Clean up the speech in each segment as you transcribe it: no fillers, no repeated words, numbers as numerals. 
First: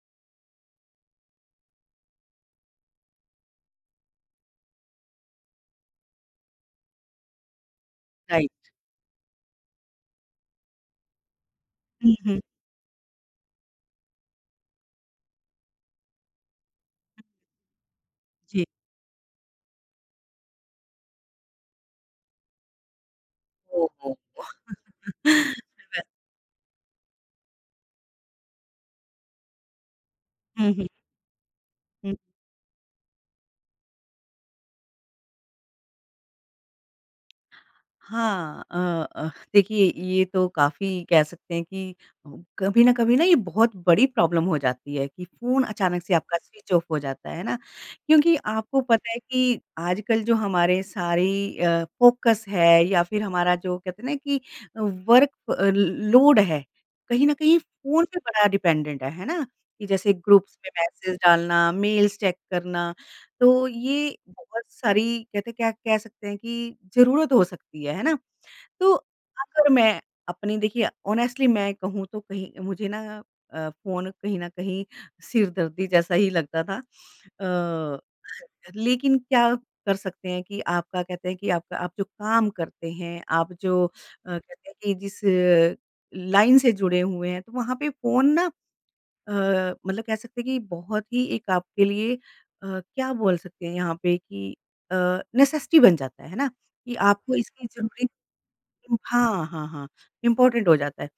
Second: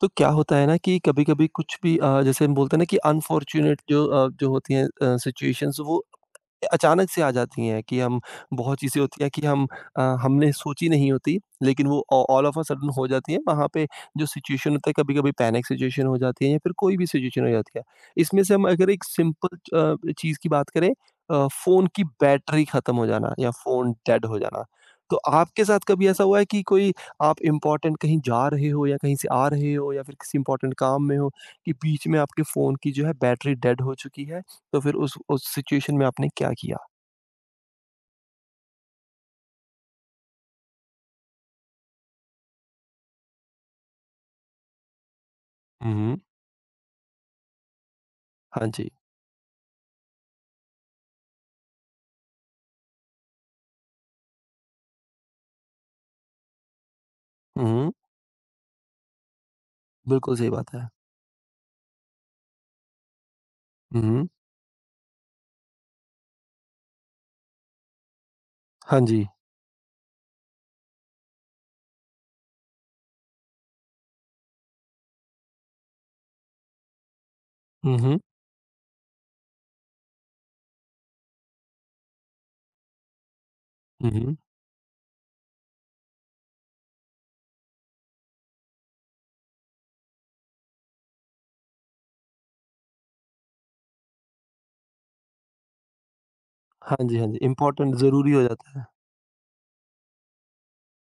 तो क्या होता है ना कि कभी-कभी कुछ भी जैसे हम बोलते हैं ना कि अनफॉर्च्यूनेट जो होती हैं सिचुएशंस वो अचानक से आ जाती हैं कि हम राइट। बहुत चीज़ें होती हैं कि हम हमने सोची नहीं होती, लेकिन वो हुँ, ऑ हुँ। ऑल ऑफ अ सडन हो जाती हैं। वहाँ पे जो सिचुएशन होता है कभी-कभी पैनिक सिचुएशन हो जाती है या फिर कोई भी सिचुएशन हो जाती है। इसमें से जी। हम अगर एक सिंपल चीज़ की बात करें फ़ोन की बैटरी ख़त्म हो जाना या हो, फ़ोन हो। डेड हो जाना। तो आपके साथ कभी ऐसा हुआ है कि कोई आप इम्पोर्टेंट कहीं जा रहे हो या कहीं से आ रहे हो या फिर किसी हुँ, इम्पोर्टेंट हुँ, काम में हो कि बीच हुँ। में आपके फ़ोन की जो है बैटरी डेड हो चुकी है? तो फिर उस सिचुएशन में आपने क्या किया? हाँ, अ, देखिए ये तो काफ़ी कह सकते हैं कि कभी न कभी ना ये बहुत बड़ी प्रॉब्लम हो जाती है कि फ़ोन अचानक से हुँ। आपका स्विच ऑफ हो जाता है ना, क्योंकि हाँ आपको जी। पता है कि आजकल जो हमारे सारी फ़ोकस है या फिर हमारा जो कहते हैं ना कि वर्क लोड है, कहीं न कहीं हुँ, फ़ोन पे बड़ा डिपेंडेंट है ना? कि जैसे बिल्कुल सही ग्रुप्स में बात है। मैसेज डालना, मेल्स चेक करना तो ये हुँ, बहुत सारी कहते क्या कह सकते हैं कि ज़रूरत हो सकती है ना? तो हाँ जी। अगर मैं अपनी देखिए ऑनेस्टली मैं कहूँ तो कहीं मुझे ना फ़ोन कहीं न कहीं सिरदर्दी जैसा ही लगता था। अ, हुँ। लेकिन क्या कर सकते हैं कि आपका कहते हैं कि आपका आप जो काम करते हैं, आप जो हुँ, हुँ। कहते हैं कि जिस लाइन से जुड़े हुए हैं, तो वहाँ पे फ़ोन ना अ, मतलब कह सकते हैं कि बहुत ही एक आपके लिए अ, क्या बोल सकते हैं यहाँ पे कि अ, नेसेसिटी बन जाता है ना? कि हाँ जी, हाँ आपको जी, इसकी इम्पोर्टेंट ज़रूरत। ज़रूरी हो जाता है। हाँ, हाँ, हाँ, इम्पोर्टेंट हो जाता है।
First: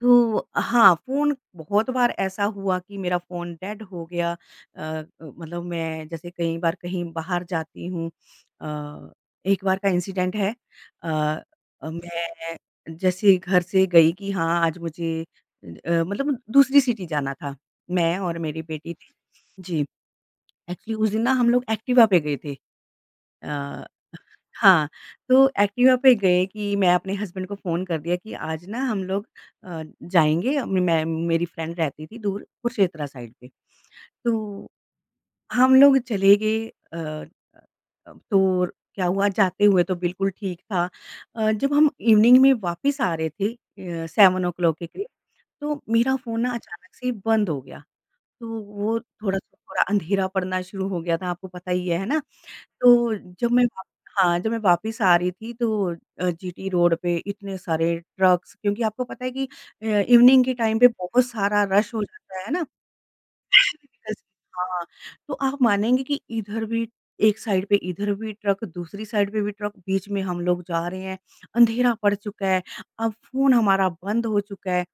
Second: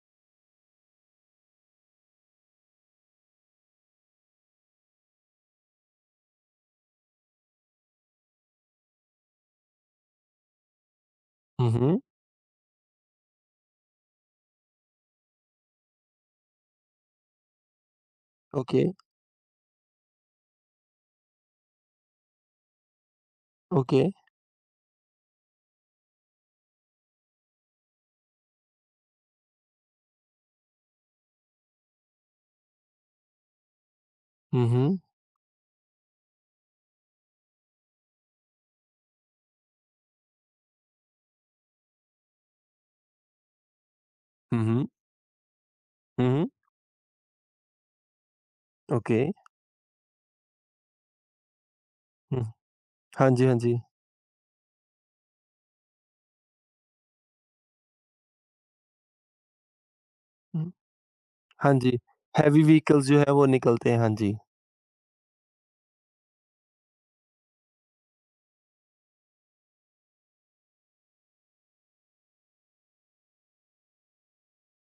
तो हाँ, फ़ोन बहुत बार ऐसा हुआ कि मेरा फ़ोन डेड हो गया मतलब मैं जैसे कई बार कहीं बाहर जाती हूँ अ, एक बार का इंसिडेंट है अ हुँ, मैं जैसे घर से गई कि हाँ, आज मुझे मतलब दूसरी सिटी जाना था, मैं और मेरी ओके, बेटी थी। जी, एक्चुअली उस दिन ना हम लोग एक्टिवा पे गए थे अ ओके। हाँ, तो एक्टिवा पे गए कि मैं अपने हस्बैंड को फ़ोन कर दिया कि आज ना हम लोग जाएँगे मैं मेरी फ्रेंड रहती थी दूर कुरुक्षेत्र साइड पे। तो हुँ। हम लोग चले गए अ अ तो क्या हुआ जाते हुए तो बिल्कुल ठीक था। जब हम इवनिंग में वापस आ रहे थे 7 ओ हुँ, क्लॉक हुँ। के करीब तो मेरा फ़ोन हुँ, ना अचानक से बंद हो गया। तो वो ओके। थोड़ा-सा थोड़ा अंधेरा पड़ना शुरू हो गया था, आपको पता ही है ना? हुँ, तो हाँ जी, जब हाँ मैं जी। वाप हाँ, जब मैं वापस आ रही थी तो जीटी रोड पे इतने सारे ट्रक्स क्योंकि आपको पता है कि इवनिंग के हुँ, टाइम पे बहुत सारा हाँ रश जी, हो जाता है हेवी ना व्हीकल्स जो है वो निकलते हैं, हाँ व्हीकल्स जी। हाँ, तो आप मानेंगे कि इधर भी एक साइड पे इधर भी ट्रक, दूसरी साइड पे भी ट्रक, बीच में हम लोग जा रहे हैं, अंधेरा पड़ चुका है, अब फ़ोन हमारा बंद हो चुका है।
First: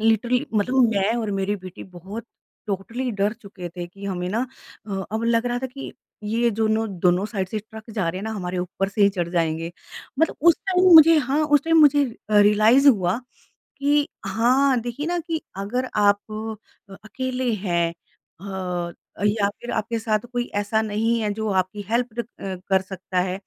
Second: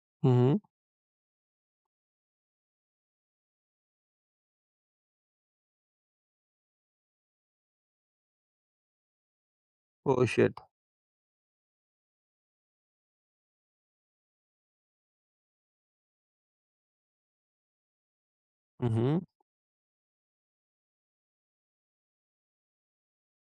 लिटरली हुँ, मतलब हुँ। मैं और मेरी बेटी बहुत टोटली डर चुके थे कि हमें ना अब लग रहा था कि ये दोनों दोनों साइड से ट्रक जा रहे हैं ना हमारे ऊपर से ही चढ़ जाएँगे। ओह मतलब उस शिट! टाइम मुझे हाँ, उस टाइम मुझे रियलाइज़ हुआ कि हाँ, देखिए ना कि अगर आप अकेले हैं हुँ, अ, हुँ, या फिर आपके साथ कोई ऐसा नहीं है जो आपकी हेल्प कर सकता है।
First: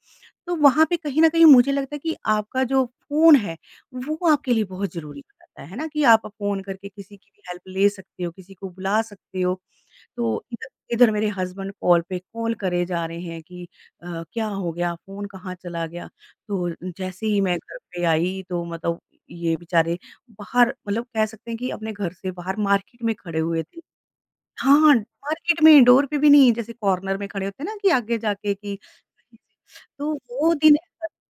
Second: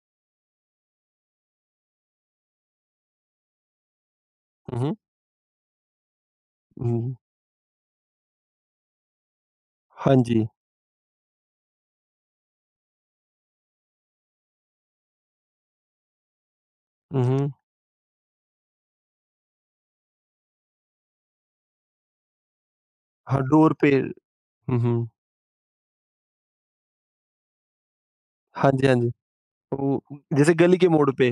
तो वहाँ पे कहीं न कहीं मुझे लगता है कि आपका जो फ़ोन है, वो आपके लिए बहुत ज़रूरी हो जाता है ना? कि आप फ़ोन करके हुँ, किसी की भी हेल्प ले सकते हो, किसी को बुला सकते हो। हाँ तो जी। इध इधर मेरे हस्बैंड कॉल पे कॉल करे जा रहे हैं कि क्या हो गया? फ़ोन कहाँ चला गया? तो जैसे ही हुँ, मैं घर पे आई तो मतलब ये बेचारे बाहर मतलब कह सकते हैं कि अपने घर से बाहर मार्केट में खड़े हाँ, हुए डोर थे। पे हाँ, हुँ, मार्केट में डोर पे भी नहीं, जैसे कॉर्नर में खड़े होते हैं ना कि आगे जाके हाँ कि जी, हाँ जी। वो तो वो जैसे दिन गली के मोड़ पे।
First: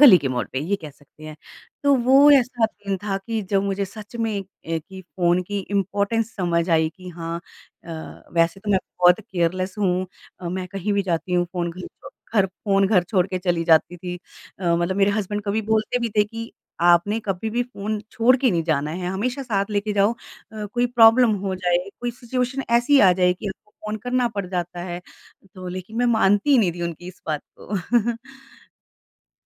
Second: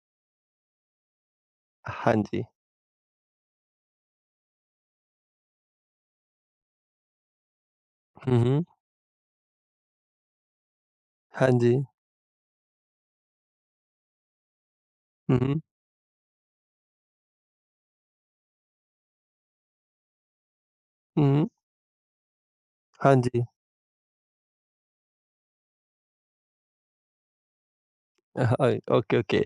गली के मोड़ पे ये कह सकते हैं। तो हाँ वो जी। ऐसा दिन था कि जब मुझे सच में कि फ़ोन की इम्पोर्टेंस समझ आई कि हाँ अ, हुँ, वैसे हुँ। तो मैं बहुत केयरलेस हूँ मैं कहीं भी जाती हूँ हाँ फ़ोन जी। घर छो घर फ़ोन घर छोड़ के चली जाती थी। मतलब मेरे हुँ, हस्बैंड हुँ। कभी बोलते भी थे कि आपने कभी भी फ़ोन छोड़ के नहीं जाना है, हमेशा साथ लेके जाओ कोई हुँ, प्रॉब्लम हुँ। हो जाए, कोई सिचुएशन ऐसी आ हाँ जाए जी। कि आपको फ़ोन करना पड़ जाता है। तो लेकिन मैं मानती ही नहीं थी उनकी इस बात को। हाय ओके, ओके।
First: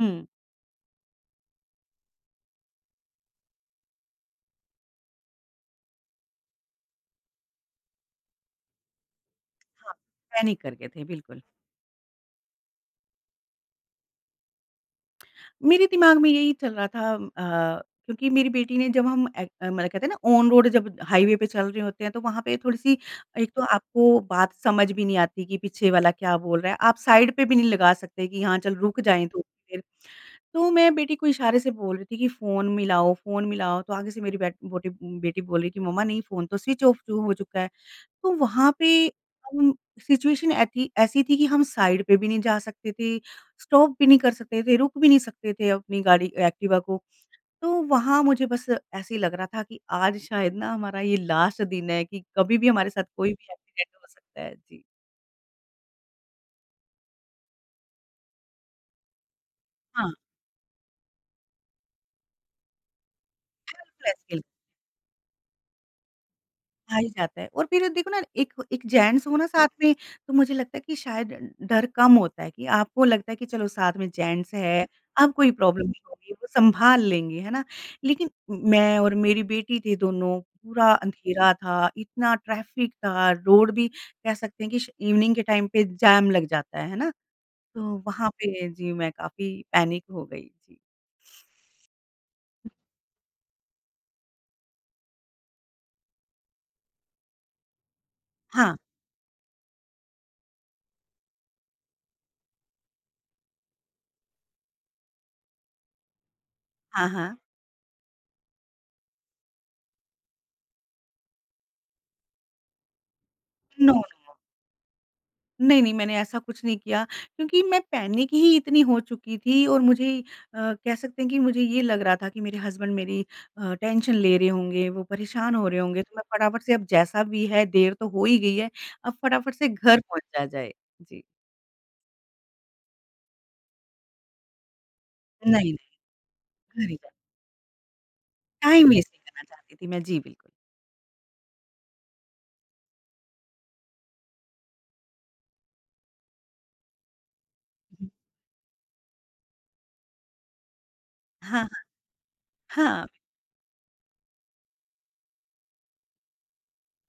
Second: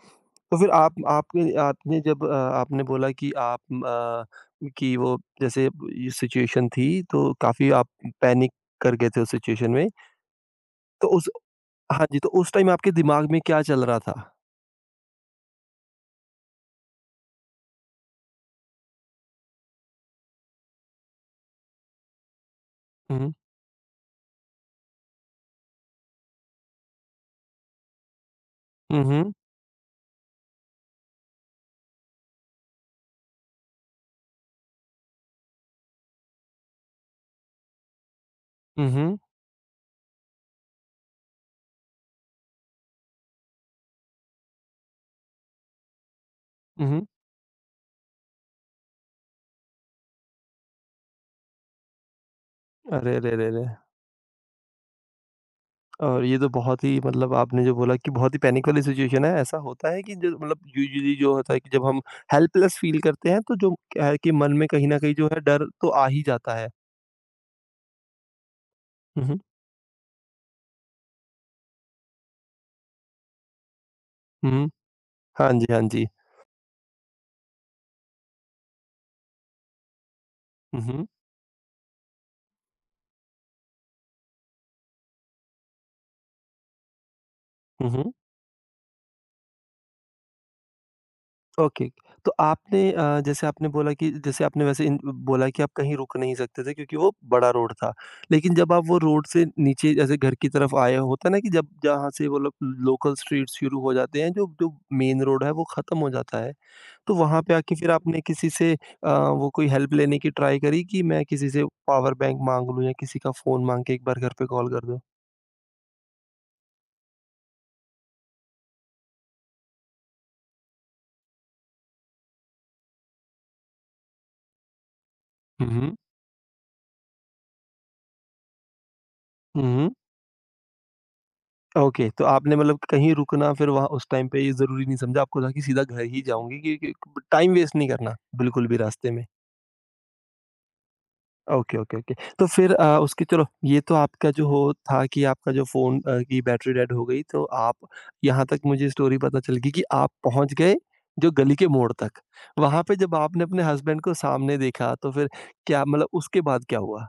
हुँ। तो फिर आप आपने आपने जब आपने बोला कि आप कि वो जैसे ये सिचुएशन थी तो काफ़ी आप पैनिक कर गए थे उस सिचुएशन में। हाँ, पैनिक कर गए थे, तो उस बिल्कुल। हाँ जी, तो उस टाइम आपके दिमाग में क्या चल रहा था? मेरे दिमाग में यही चल रहा था क्योंकि मेरी बेटी ने जब हम मतलब कहते हैं ना ऑन रोड जब हाईवे पे चल रहे होते हैं, तो वहाँ पे थोड़ी-सी हुँ, हुँ। एक तो आपको बात समझ भी नहीं आती कि पीछे वाला क्या बोल रहा है। आप साइड पे भी नहीं लगा सकते कि हाँ, चल रुक हुँ, जाएँ हुँ। थोड़ी देर। तो मैं बेटी को इशारे से बोल रही थी कि फ़ोन मिलाओ, तो आगे से मेरी बेटी बोल रही कि मम्मा नहीं फ़ोन तो स्विच ऑफ हो चुका है। तो वहाँ हुँ, पे हुँ। हम सिचुएशन ऐथी ऐसी थी कि हम साइड पे भी नहीं जा सकते थे, स्टॉप भी नहीं कर सकते थे, रुक भी नहीं सकते थे अपनी गाड़ी एक्टिवा हुँ, को। हुँ। तो वहाँ मुझे बस ऐसे ही लग रहा था कि आज शायद ना हमारा ये लास्ट दिन है कि कभी भी हमारे साथ अरे, अरे, कोई अरे, भी अरे! एक्सीडेंट हो सकता है। जी। और ये तो बहुत ही मतलब आपने जो बोला कि बहुत ही पैनिक वाली सिचुएशन है। ऐसा होता है हाँ, कि जो मतलब यूजुअली जो होता है कि जब हम हेल्पलेस फ़ील करते हैं तो जो क्या हेल्पलेस है कि फील मन में कहीं न कहीं जो है डर तो आ ही जाता है। आ ही जाता है और फिर देखो ना एक एक हुँ, जेंट्स हो हुँ। ना साथ में तो मुझे लगता है कि शायद डर कम होता है कि आपको लगता है कि चलो साथ में जेंट्स हुँ। है, अब कोई हाँ जी, हाँ प्रॉब्लम नहीं जी। होगी, वो संभाल लेंगे, है ना? लेकिन मैं और मेरी बेटी थे दोनों, हुँ, पूरा हुँ। अंधेरा था, इतना ट्रैफिक था, रोड भी कह सकते हैं कि श इवनिंग के टाइम पे जाम लग जाता है ना? हुँ, तो हुँ। वहाँ पे जी मैं काफ़ी पैनिक हो गई। जी। ओके। तो आपने जैसे आपने बोला कि जैसे आपने वैसे इन बोला कि आप कहीं रुक नहीं सकते थे क्योंकि वो बड़ा रोड था। लेकिन जब हाँ, आप वो रोड से नीचे जैसे घर की तरफ आए होता है ना कि जब जहाँ से वो लोग लोकल स्ट्रीट शुरू हो जाते हैं जो जो मेन रोड है वो ख़त्म हो जाता है। हाँ, तो हाँ। वहाँ पे आके फिर आपने किसी से वो कोई हेल्प लेने की ट्राई करी कि मैं किसी से पावर बैंक माँग लूँ या किसी का फ़ोन माँग के नो, नो। एक बार घर पे कॉल कर दो? नहीं, नहीं, मैंने ऐसा कुछ नहीं किया क्योंकि मैं पैनिक ही इतनी हो चुकी थी और मुझे कह सकते हैं कि मुझे ये लग रहा था कि मेरे हस्बैंड मेरी टेंशन ले रहे होंगे, वो परेशान हो हुँ, रहे हुँ। होंगे, तो मैं फटाफट से अब जैसा भी है देर तो हो ही गई है, अब फटाफट हुँ, से हुँ। घर पहुँचा जाए। जी। ओके, तो आपने मतलब कहीं रुकना फिर वहाँ उस टाइम पे ये ज़रूरी नहीं समझा, आपको था नहीं, कि नहीं, सीधा घर ही जाऊँगी कि घर कि ही जाना टाइम वेस्ट नहीं करना बिल्कुल भी टाइम वेस्ट रास्ते नहीं में। करना चाहती थी मैं। जी, बिल्कुल। Okay, okay, okay. तो फिर उसकी चलो ये तो आपका जो हो था कि आपका जो फ़ोन की बैटरी डेड हो गई तो आप हुँ। यहाँ तक मुझे स्टोरी पता चल गई कि आप पहुँच गए जो हाँ, गली के हाँ, मोड़ तक। वहाँ पे हाँ। जब आपने अपने हस्बैंड को सामने देखा तो फिर क्या मतलब उसके बाद क्या हुआ?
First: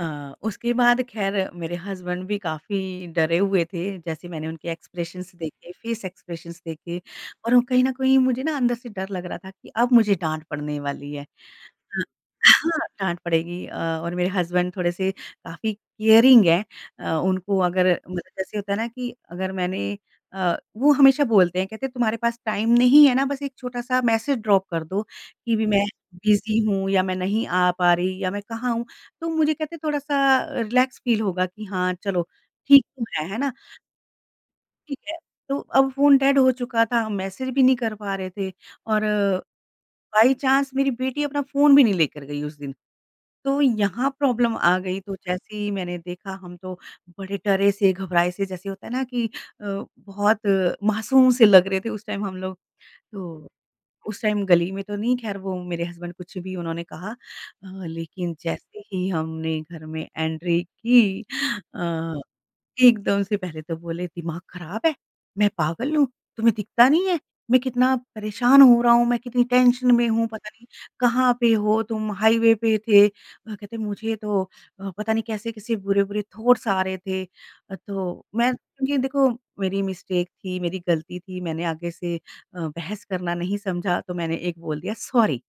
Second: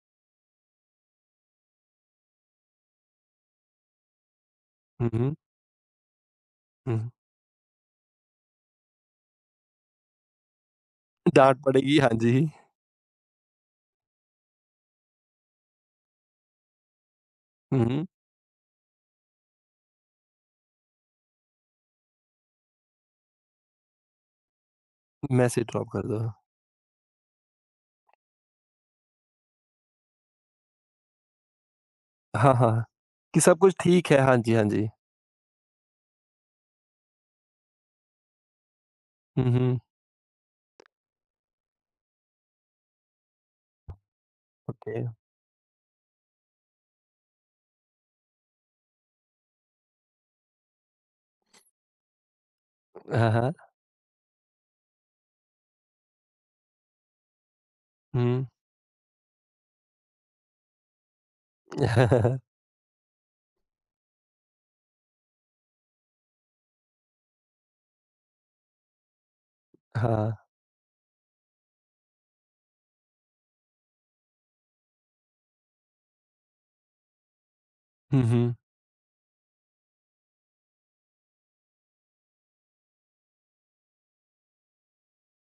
उसके बाद ख़ैर मेरे हस्बैंड भी काफ़ी डरे हुए थे, जैसे मैंने उनके हुँ, एक्सप्रेशंस हुँ। देखे, फ़ेस एक्सप्रेशंस हुँ। देखे और वो कहीं न कहीं मुझे ना अंदर से डर लग रहा था कि अब मुझे डाँट पड़ने वाली है। डाँट पड़ेगी, हाँ, हाँ जी। हाँ, डाँट पड़ेगी और मेरे हस्बैंड थोड़े-से काफ़ी केयरिंग हैं उनको हुँ, अगर हुँ। मतलब जैसे होता है ना कि अगर मैंने वो हमेशा बोलते हैं कहते हैं तुम्हारे पास टाइम नहीं है ना बस एक छोटा-सा मैसेज ड्रॉप कर दो कि भी मैसेज मैं ड्रॉप कर दो। बिज़ी हूँ या मैं नहीं आ पा रही या मैं कहाँ हूँ, तो मुझे कहते हैं थोड़ा-सा रिलैक्स फ़ील होगा कि हाँ, चलो हाँ, ठीक हाँ। तो है कि ना? सब कुछ ठीक है। हाँ जी, हाँ जी। ठीक है, तो अब फ़ोन डेड हो चुका था, हम मैसेज भी नहीं कर पा रहे थे और हुँ, हुँ। बाय चांस मेरी बेटी अपना फ़ोन भी नहीं लेकर गई उस दिन। तो यहाँ प्रॉब्लम आ गई ओके। तो जैसे ही मैंने देखा हम तो बड़े डरे से घबराए से जैसे होता है ना कि अ, बहुत मासूम से लग रहे थे उस टाइम हम लोग। हाँ, तो हाँ। उस टाइम गली में तो नहीं ख़ैर वो मेरे हस्बैंड कुछ भी उन्होंने कहा लेकिन हुँ। जैसे ही हमने घर में एंट्री की अ एकदम से पहले तो बोले दिमाग खराब है, मैं पागल हूँ, तुम्हें दिखता नहीं है? मैं कितना परेशान हो रहा हूँ, मैं कितनी टेंशन में हूँ, हाँ। पता नहीं कहाँ पे हो तुम, हाईवे पे थे। कहते मुझे तो पता नहीं कैसे-कैसे बुरे-बुरे थॉट्स आ रहे थे। हुँ, तो मैं हुँ। क्योंकि देखो मेरी मिस्टेक थी, मेरी गलती थी, मैंने आगे से बहस करना नहीं समझा, तो मैंने एक बोल दिया सॉरी।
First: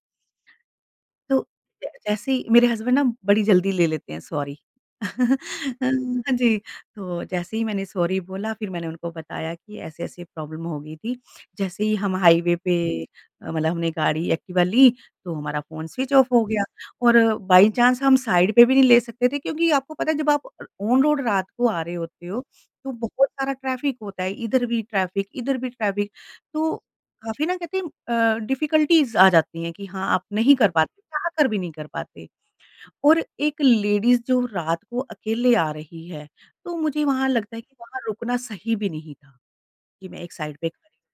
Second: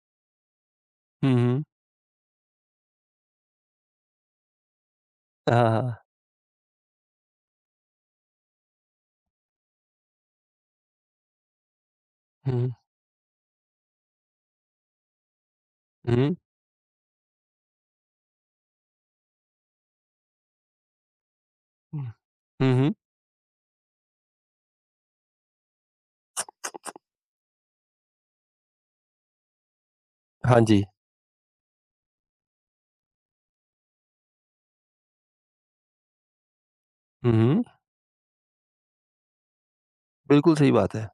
हुँ, तो हुँ। ज जैसे ही मेरे हस्बैंड ना बड़ी जल्दी ले लेते हैं सॉरी। हाँ, हाँ। हाँ जी, तो जैसे ही मैंने सॉरी बोला फिर मैंने उनको बताया कि ऐसे-ऐसे प्रॉब्लम हो गई थी। जैसे ही हम हाईवे हुँ। पे मतलब हमने गाड़ी एक्टिवा ली तो हमारा फ़ोन स्विच हुँ, ऑफ हुँ। हो गया और बाई चांस हम साइड पे भी नहीं ले सकते थे क्योंकि आपको पता है जब आप ऑन रोड रात को आ रहे होते हो हुँ, तो हुँ। बहुत सारा ट्रैफ़िक होता है, इधर भी ट्रैफ़िक तो काफ़ी ना कहते हैं डिफ़िकल्टीज़ आ जाती हैं कि हाँ, आप नहीं हाँ कर जी। पाते, चाह कर भी नहीं कर पाते। और एक लेडीज़ जो रात को अकेले आ रही है, तो मुझे वहाँ हुँ, लगता है हुँ। कि वहाँ रुकना सही भी नहीं था, कि मैं एक बिल्कुल साइड पे सही खड़ी बात है।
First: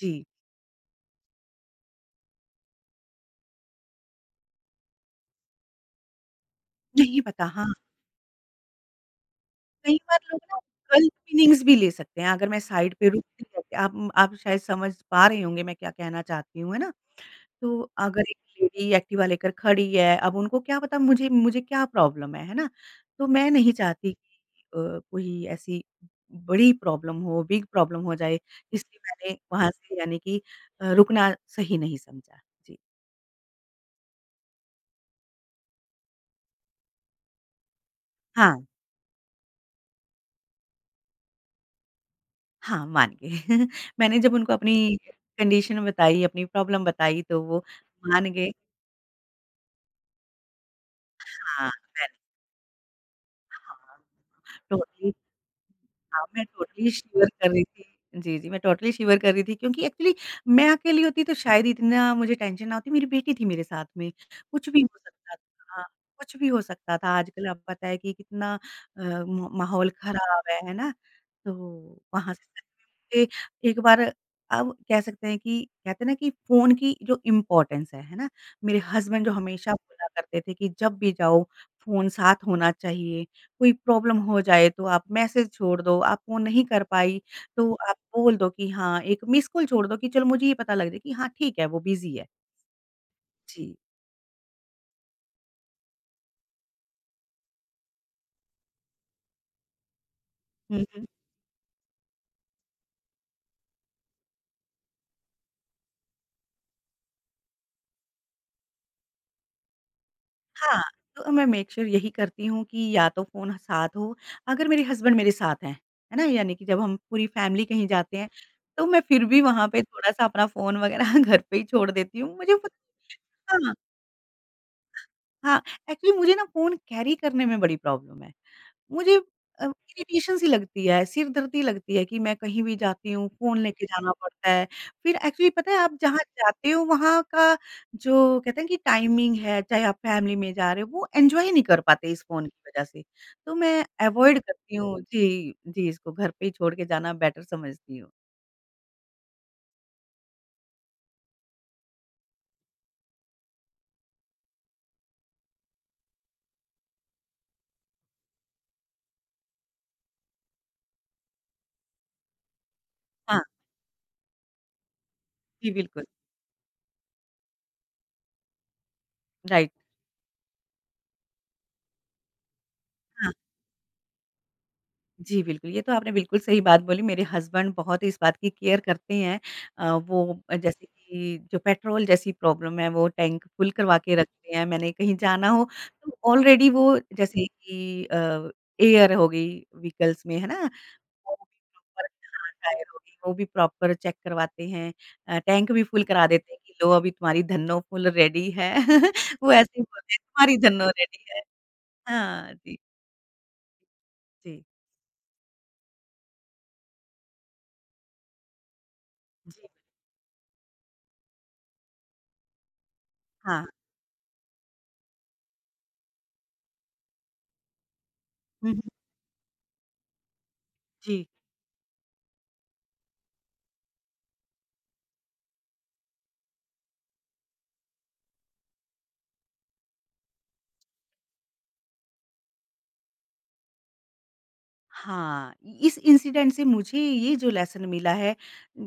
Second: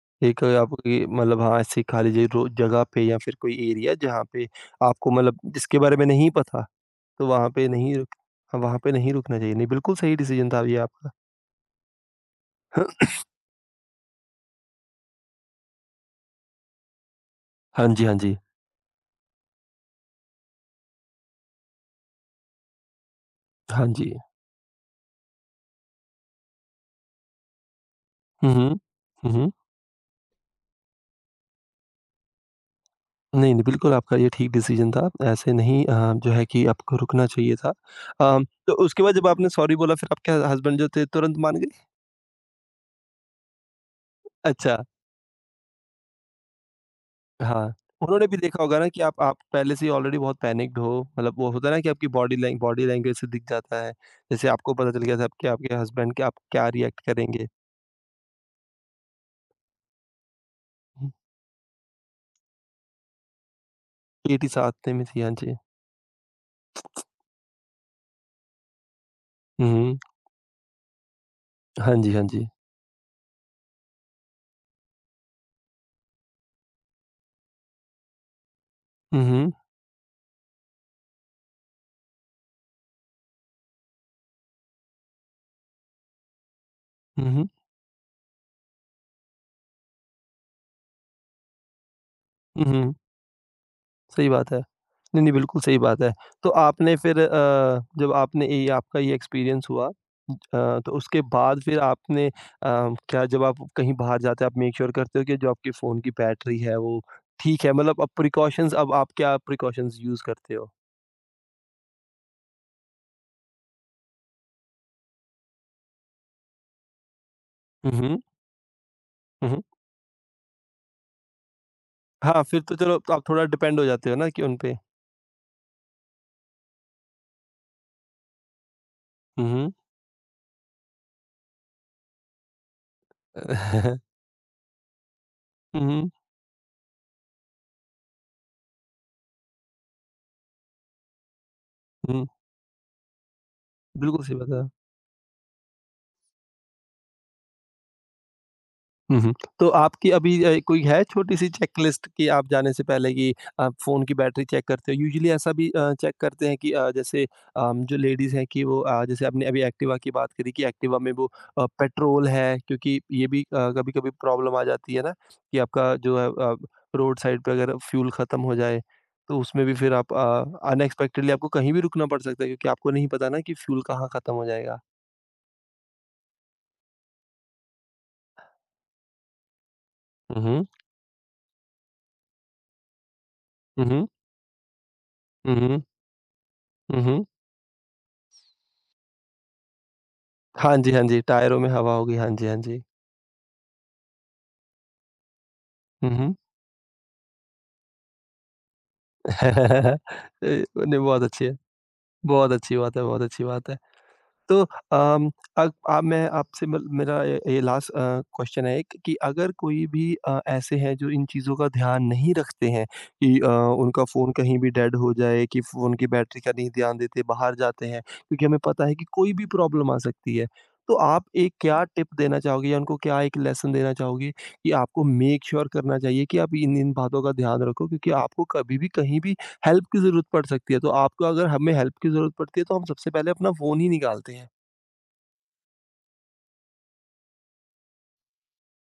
जी, एक आपकी मतलब हाँ, ऐसी खाली ज रो जगह पे या फिर कोई एरिया जहाँ पे आपको मतलब जिसके बारे में नहीं पता, नहीं तो पता वहाँ हाँ, पे नहीं रुक हाँ, वहाँ पे नहीं रुकना चाहिए। नहीं, बिल्कुल कई सही बार लोग डिसीज़न ना था ये आपका। गलत मीनिंग्स भी ले सकते हैं, अगर मैं साइड पे रुकती आप शायद समझ पा रहे होंगे मैं क्या कहना चाहती हूँ, है ना? तो हाँ जी, हाँ अगर एक जी। लेडी एक्टिवा लेकर खड़ी है, अब उनको क्या पता मुझे मुझे क्या प्रॉब्लम है ना? तो मैं नहीं हाँ चाहती जी। कि कोई ऐसी बड़ी प्रॉब्लम हो, बिग प्रॉब्लम हो जाए, हुँ, हुँ। इसलिए हुँ, मैंने हुँ। वहाँ से यानी कि रुकना सही नहीं समझा। जी। नहीं, नहीं, बिल्कुल आपका ये ठीक डिसीज़न था। ऐसे नहीं जो है कि आपको रुकना चाहिए था। हाँ, तो उसके बाद जब आपने सॉरी बोला फिर आपके हस्बैंड जो थे तुरंत मान गए? हाँ, मान गए। मैंने जब उनको अपनी अच्छा। कंडीशन बताई, अपनी प्रॉब्लम बताई, तो वो हाँ, उन्होंने मान भी गए। देखा होगा ना कि आप पहले से ही ऑलरेडी बहुत पैनिक्ड हो, मतलब वो होता हाँ, है ना कि मैंने। आपकी बॉडी लैंग्वेज से दिख जाता है। हाँ, जैसे आपको पता चल टोटली। गया था आपके आपके हस्बैंड के हाँ, आप मैं क्या टोटली रिएक्ट शिवर करेंगे। कर रही थी। जी, जी, मैं टोटली शिवर कर रही थी क्योंकि एक्चुअली मैं अकेली हुँ, होती तो शायद इतना मुझे टेंशन ना होती, मेरी बेटी थी मेरे साथ में, बेटी कुछ भी साथ हो में थी, हाँ सकता जी। था। हाँ, कुछ भी हो सकता था। आजकल आपको पता है कि कितना म हुँ, माहौल हुँ। खराब है ना? तो हाँ जी, हाँ वहाँ से जी। सच में मुझे एक बार अब कह सकते हैं कि कहते हैं ना कि फ़ोन की जो इम्पोर्टेंस है ना? मेरे हुँ, हस्बैंड जो हुँ। हमेशा बोला करते थे कि जब भी जाओ फ़ोन साथ होना चाहिए। कोई प्रॉब्लम हो जाए तो आप मैसेज छोड़ दो, आप वो नहीं कर पाई हुँ, हुँ। तो आप बोल दो कि हाँ, एक मिस्ड कॉल छोड़ दो कि चलो मुझे ये पता लग जाए कि हाँ, ठीक है वो बिज़ी है। हुँ, हुँ। जी। सही बात है। नहीं, नहीं, बिल्कुल सही बात है। तो आपने फिर जब आपने ये आपका ये एक्सपीरियंस हुआ हुँ, हुँ, तो हुँ। उसके बाद फिर आपने क्या जब आप कहीं बाहर जाते हैं आप मेक श्योर करते हो कि जो आपके फ़ोन की बैटरी है वो ठीक है मतलब अब प्रिकॉशंस अब आप क्या प्रिकॉशंस यूज़ करते हो? हाँ, तो मैं मेक श्योर यही करती हूँ कि या तो फ़ोन साथ हो, अगर मेरे हस्बैंड मेरे साथ हैं, है ना? यानी कि जब हम पूरी फैमिली कहीं हुँ, जाते हुँ, हैं, तो मैं फिर भी हुँ, हुँ। वहाँ पे थोड़ा-सा अपना फ़ोन वगैरह घर पे ही छोड़ देती हूँ। हाँ, मुझे फिर तो पता। चलो तो आप थोड़ा हाँ, डिपेंड हो जाते हो ना कि उन पे। हाँ, एक्चुअली मुझे ना फ़ोन कैरी करने में बड़ी प्रॉब्लम है। मुझे हुँ, हुँ। इरिटेशन सी लगती है, सिरदर्दी लगती है कि मैं कहीं भी जाती हूँ, फ़ोन लेके जाना पड़ता है। फिर एक्चुअली पता है हुँ, आप हुँ, जहाँ जाते हो वहाँ का जो कहते हैं कि टाइमिंग है, चाहे आप फैमिली में जा रहे हो, वो एन्जॉय नहीं कर पाते इस हुँ। फ़ोन की वज़ह से। तो मैं बिल्कुल सही अवॉइड बात है। करती हूँ जी, जी इसको घर पे ही छोड़ के जाना बेटर समझती हूँ। हुँ, हुँ। तो आपकी अभी कोई है छोटी-सी चेकलिस्ट कि आप जाने से पहले कि आप फ़ोन की बैटरी चेक करते हो? यूजुअली ऐसा भी चेक करते हैं कि जैसे जो लेडीज़ हैं कि वो जैसे आपने अभी एक्टिवा की बात करी कि एक्टिवा में वो पेट्रोल है क्योंकि ये हाँ, भी कभी-कभी प्रॉब्लम आ जाती है ना कि जी आपका बिल्कुल, जो है अ, रोड साइड पे अगर फ्यूल खत्म हो जाए, तो उसमें राइट। भी फिर आप अनएक्सपेक्टेडली आपको कहीं भी रुकना पड़ सकता है क्योंकि आपको नहीं पता हाँ। ना कि फ्यूल कहाँ खत्म हो जाएगा। जी, बिल्कुल, ये तो आपने बिल्कुल सही बात बोली। मेरे हसबैंड बहुत ही इस बात की केयर करते हैं। वो हुँ, हुँ। जैसे कि जो पेट्रोल जैसी प्रॉब्लम है, वो टैंक फुल हुँ, करवा हुँ। के रखते हैं। मैंने कहीं जाना हुँ, हो, हुँ। तो ऑलरेडी वो हुँ, हुँ। जैसे कि एयर हो गई व्हीकल्स में, है ना? हाँ जी, हाँ जी, वो भी टायरों में हवा प्रॉपर। होगी, हाँ जी, हाँ, हाँ जी। टायर हो गई, वो भी प्रॉपर चेक करवाते हैं। टैंक भी फुल हुँ, करा हुँ। देते हैं कि, "लो, अभी तुम्हारी धन्नो फुल रेडी है।" वो ऐसे ही बोलते हैं, "तुम्हारी धन्नो नहीं बहुत रेडी है।" अच्छी है, बहुत हाँ, जी, अच्छी बात है, बहुत अच्छी बात है। तो जी, अम, अग अब मैं आपसे मल मेरा ये लास्ट क्वेश्चन है एक कि अगर जी। कोई भी ऐसे हैं जो इन चीज़ों का ध्यान नहीं रखते हैं कि हाँ। उनका फ़ोन कहीं भी डेड हो जाए, कि फ़ोन की बैटरी का नहीं ध्यान देते, बाहर जाते हैं, क्योंकि हमें हुँ, हुँ। पता है कि कोई भी प्रॉब्लम आ सकती है। तो जी। आप एक क्या टिप देना चाहोगे या उनको क्या एक लेसन देना चाहोगे कि आपको मेक श्योर करना चाहिए कि आप इन-इन बातों का ध्यान रखो क्योंकि आपको कभी भी, कहीं भी हेल्प की ज़रूरत पड़ सकती है, तो आपको अगर हमें हेल्प की ज़रूरत पड़ती है तो हम सबसे पहले अपना फ़ोन ही निकालते हैं। हाँ, इस इंसिडेंट से मुझे ये जो लेसन मिला है,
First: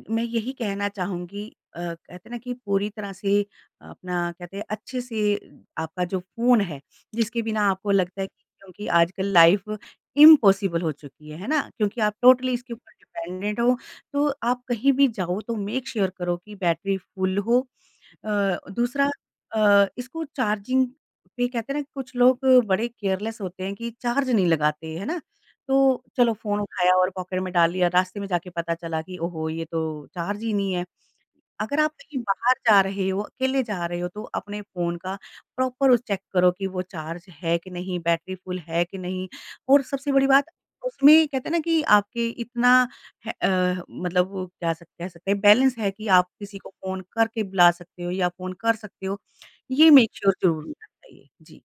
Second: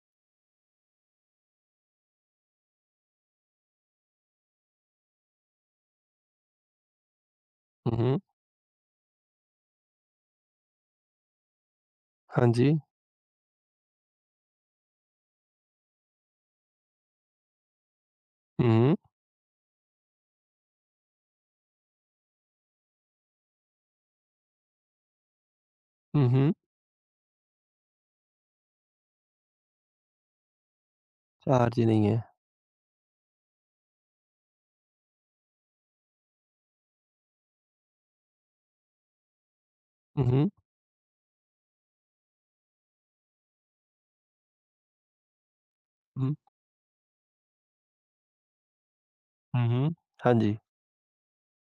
मैं यही कहना चाहूँगी। कहते हैं ना कि पूरी तरह से अपना कहते हैं अच्छे से आपका जो फ़ोन है, जिसके बिना आपको हुँ, हुँ। लगता है कि क्योंकि आजकल लाइफ़ इम्पॉसिबल हो चुकी है ना? क्योंकि आप हाँ टोटली इसके जी। ऊपर डिपेंडेंट हो, तो आप कहीं भी जाओ तो मेक श्योर करो कि बैटरी फुल हो। हुँ, हुँ। दूसरा इसको चार्जिंग पे कहते हैं ना कुछ लोग बड़े केयरलेस होते हैं कि चार्ज नहीं लगाते, है ना? तो हुँ, चलो हुँ। फ़ोन उठाया और पॉकेट में डाल लिया, रास्ते में जाके पता चला कि ओहो! ये तो चार्ज ही नहीं है। अगर चार्ज ही आप नहीं कहीं है। बाहर जा रहे हो, अकेले जा रहे हो तो अपने फ़ोन का प्रॉपर उस चेक करो कि वो चार्ज है कि नहीं, बैटरी फुल है कि नहीं और सबसे हुँ, बड़ी बात हुँ। उसमें कहते हैं ना कि आपके इतना है मतलब वो क्या सक कह सकते हैं बैलेंस है कि आप हुँ, किसी को फ़ोन करके बुला सकते हो या फ़ोन कर सकते हो, हुँ, ये हुँ। मेक श्योर हाँ जी। ज़रूर होना चाहिए। जी।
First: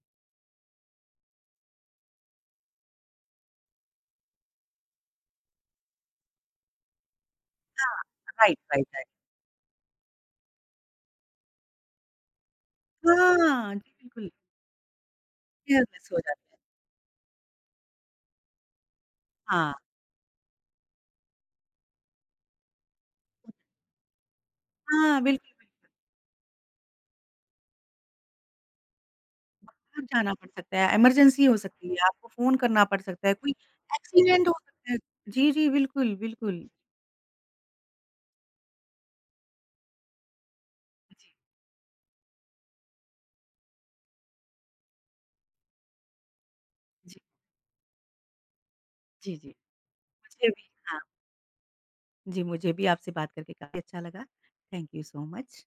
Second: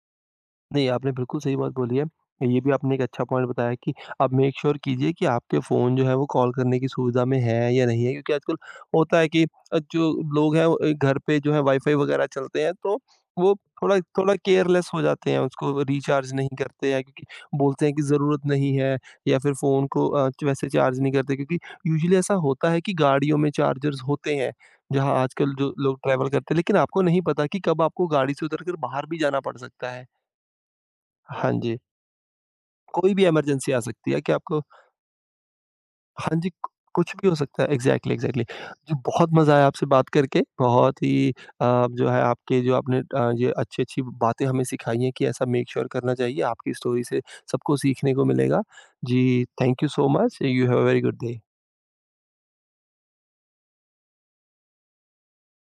नहीं, आपने बिल्कुल सही बात बोली है। ये भी आपने एक अच्छा पॉइंट बताया कि आप मेक श्योर कीजिए कि आपके फ़ोन जो है वो कॉल करने की सुविधा में है या हाँ, नहीं है क्योंकि आजकल राइट, राइट, राइट। होता है कि जो लोग हैं वो, घर पे जो है वाईफ़ाई वग़ैरह चलते हैं तो वो हाँ, जी थोड़ा बिल्कुल, थोड़ा केयरलेस हो जाते हैं, उसको केयरलेस हो रिचार्ज जाते नहीं हैं। करते हैं क्योंकि बोलते हैं कि ज़रूरत नहीं है या फिर हाँ, फ़ोन को वैसे चार्ज नहीं करते क्योंकि यूजुअली ऐसा होता है कि गाड़ियों में चार्जर्स होते हैं, जहाँ हाँ, बिल्कुल। आजकल जो लोग ट्रैवल करते हैं लेकिन आपको नहीं पता कि कब आपको गाड़ी से उतरकर बाहर भी जाना पड़ सकता बाहर है। जाना पड़ सकता है, इमरजेंसी हाँ हो जी, सकती है, आपको फ़ोन करना पड़ कोई भी सकता है, कोई इमरजेंसी आ सकती है कि एक्सीडेंट हो आपको सकता है। जी, जी, बिल्कुल, हाँ जी, बिल्कुल। कु कुछ भी हो सकता है। Exactly, exactly. जी, बहुत मज़ा आया आपसे बात करके। बहुत ही जी, जो है आपके जो आपने ये अच्छी-अच्छी बातें हमें सिखाई हैं कि ऐसा मेक श्योर करना चाहिए। आपकी स्टोरी जी, से सबको सीखने को मिलेगा। जी, जी, जी। Thank you so much. मुझे यू भी। हैव अ हाँ, वेरी गुड डे। जी मुझे भी आपसे बात करके काफ़ी अच्छा लगा। Thank you so much.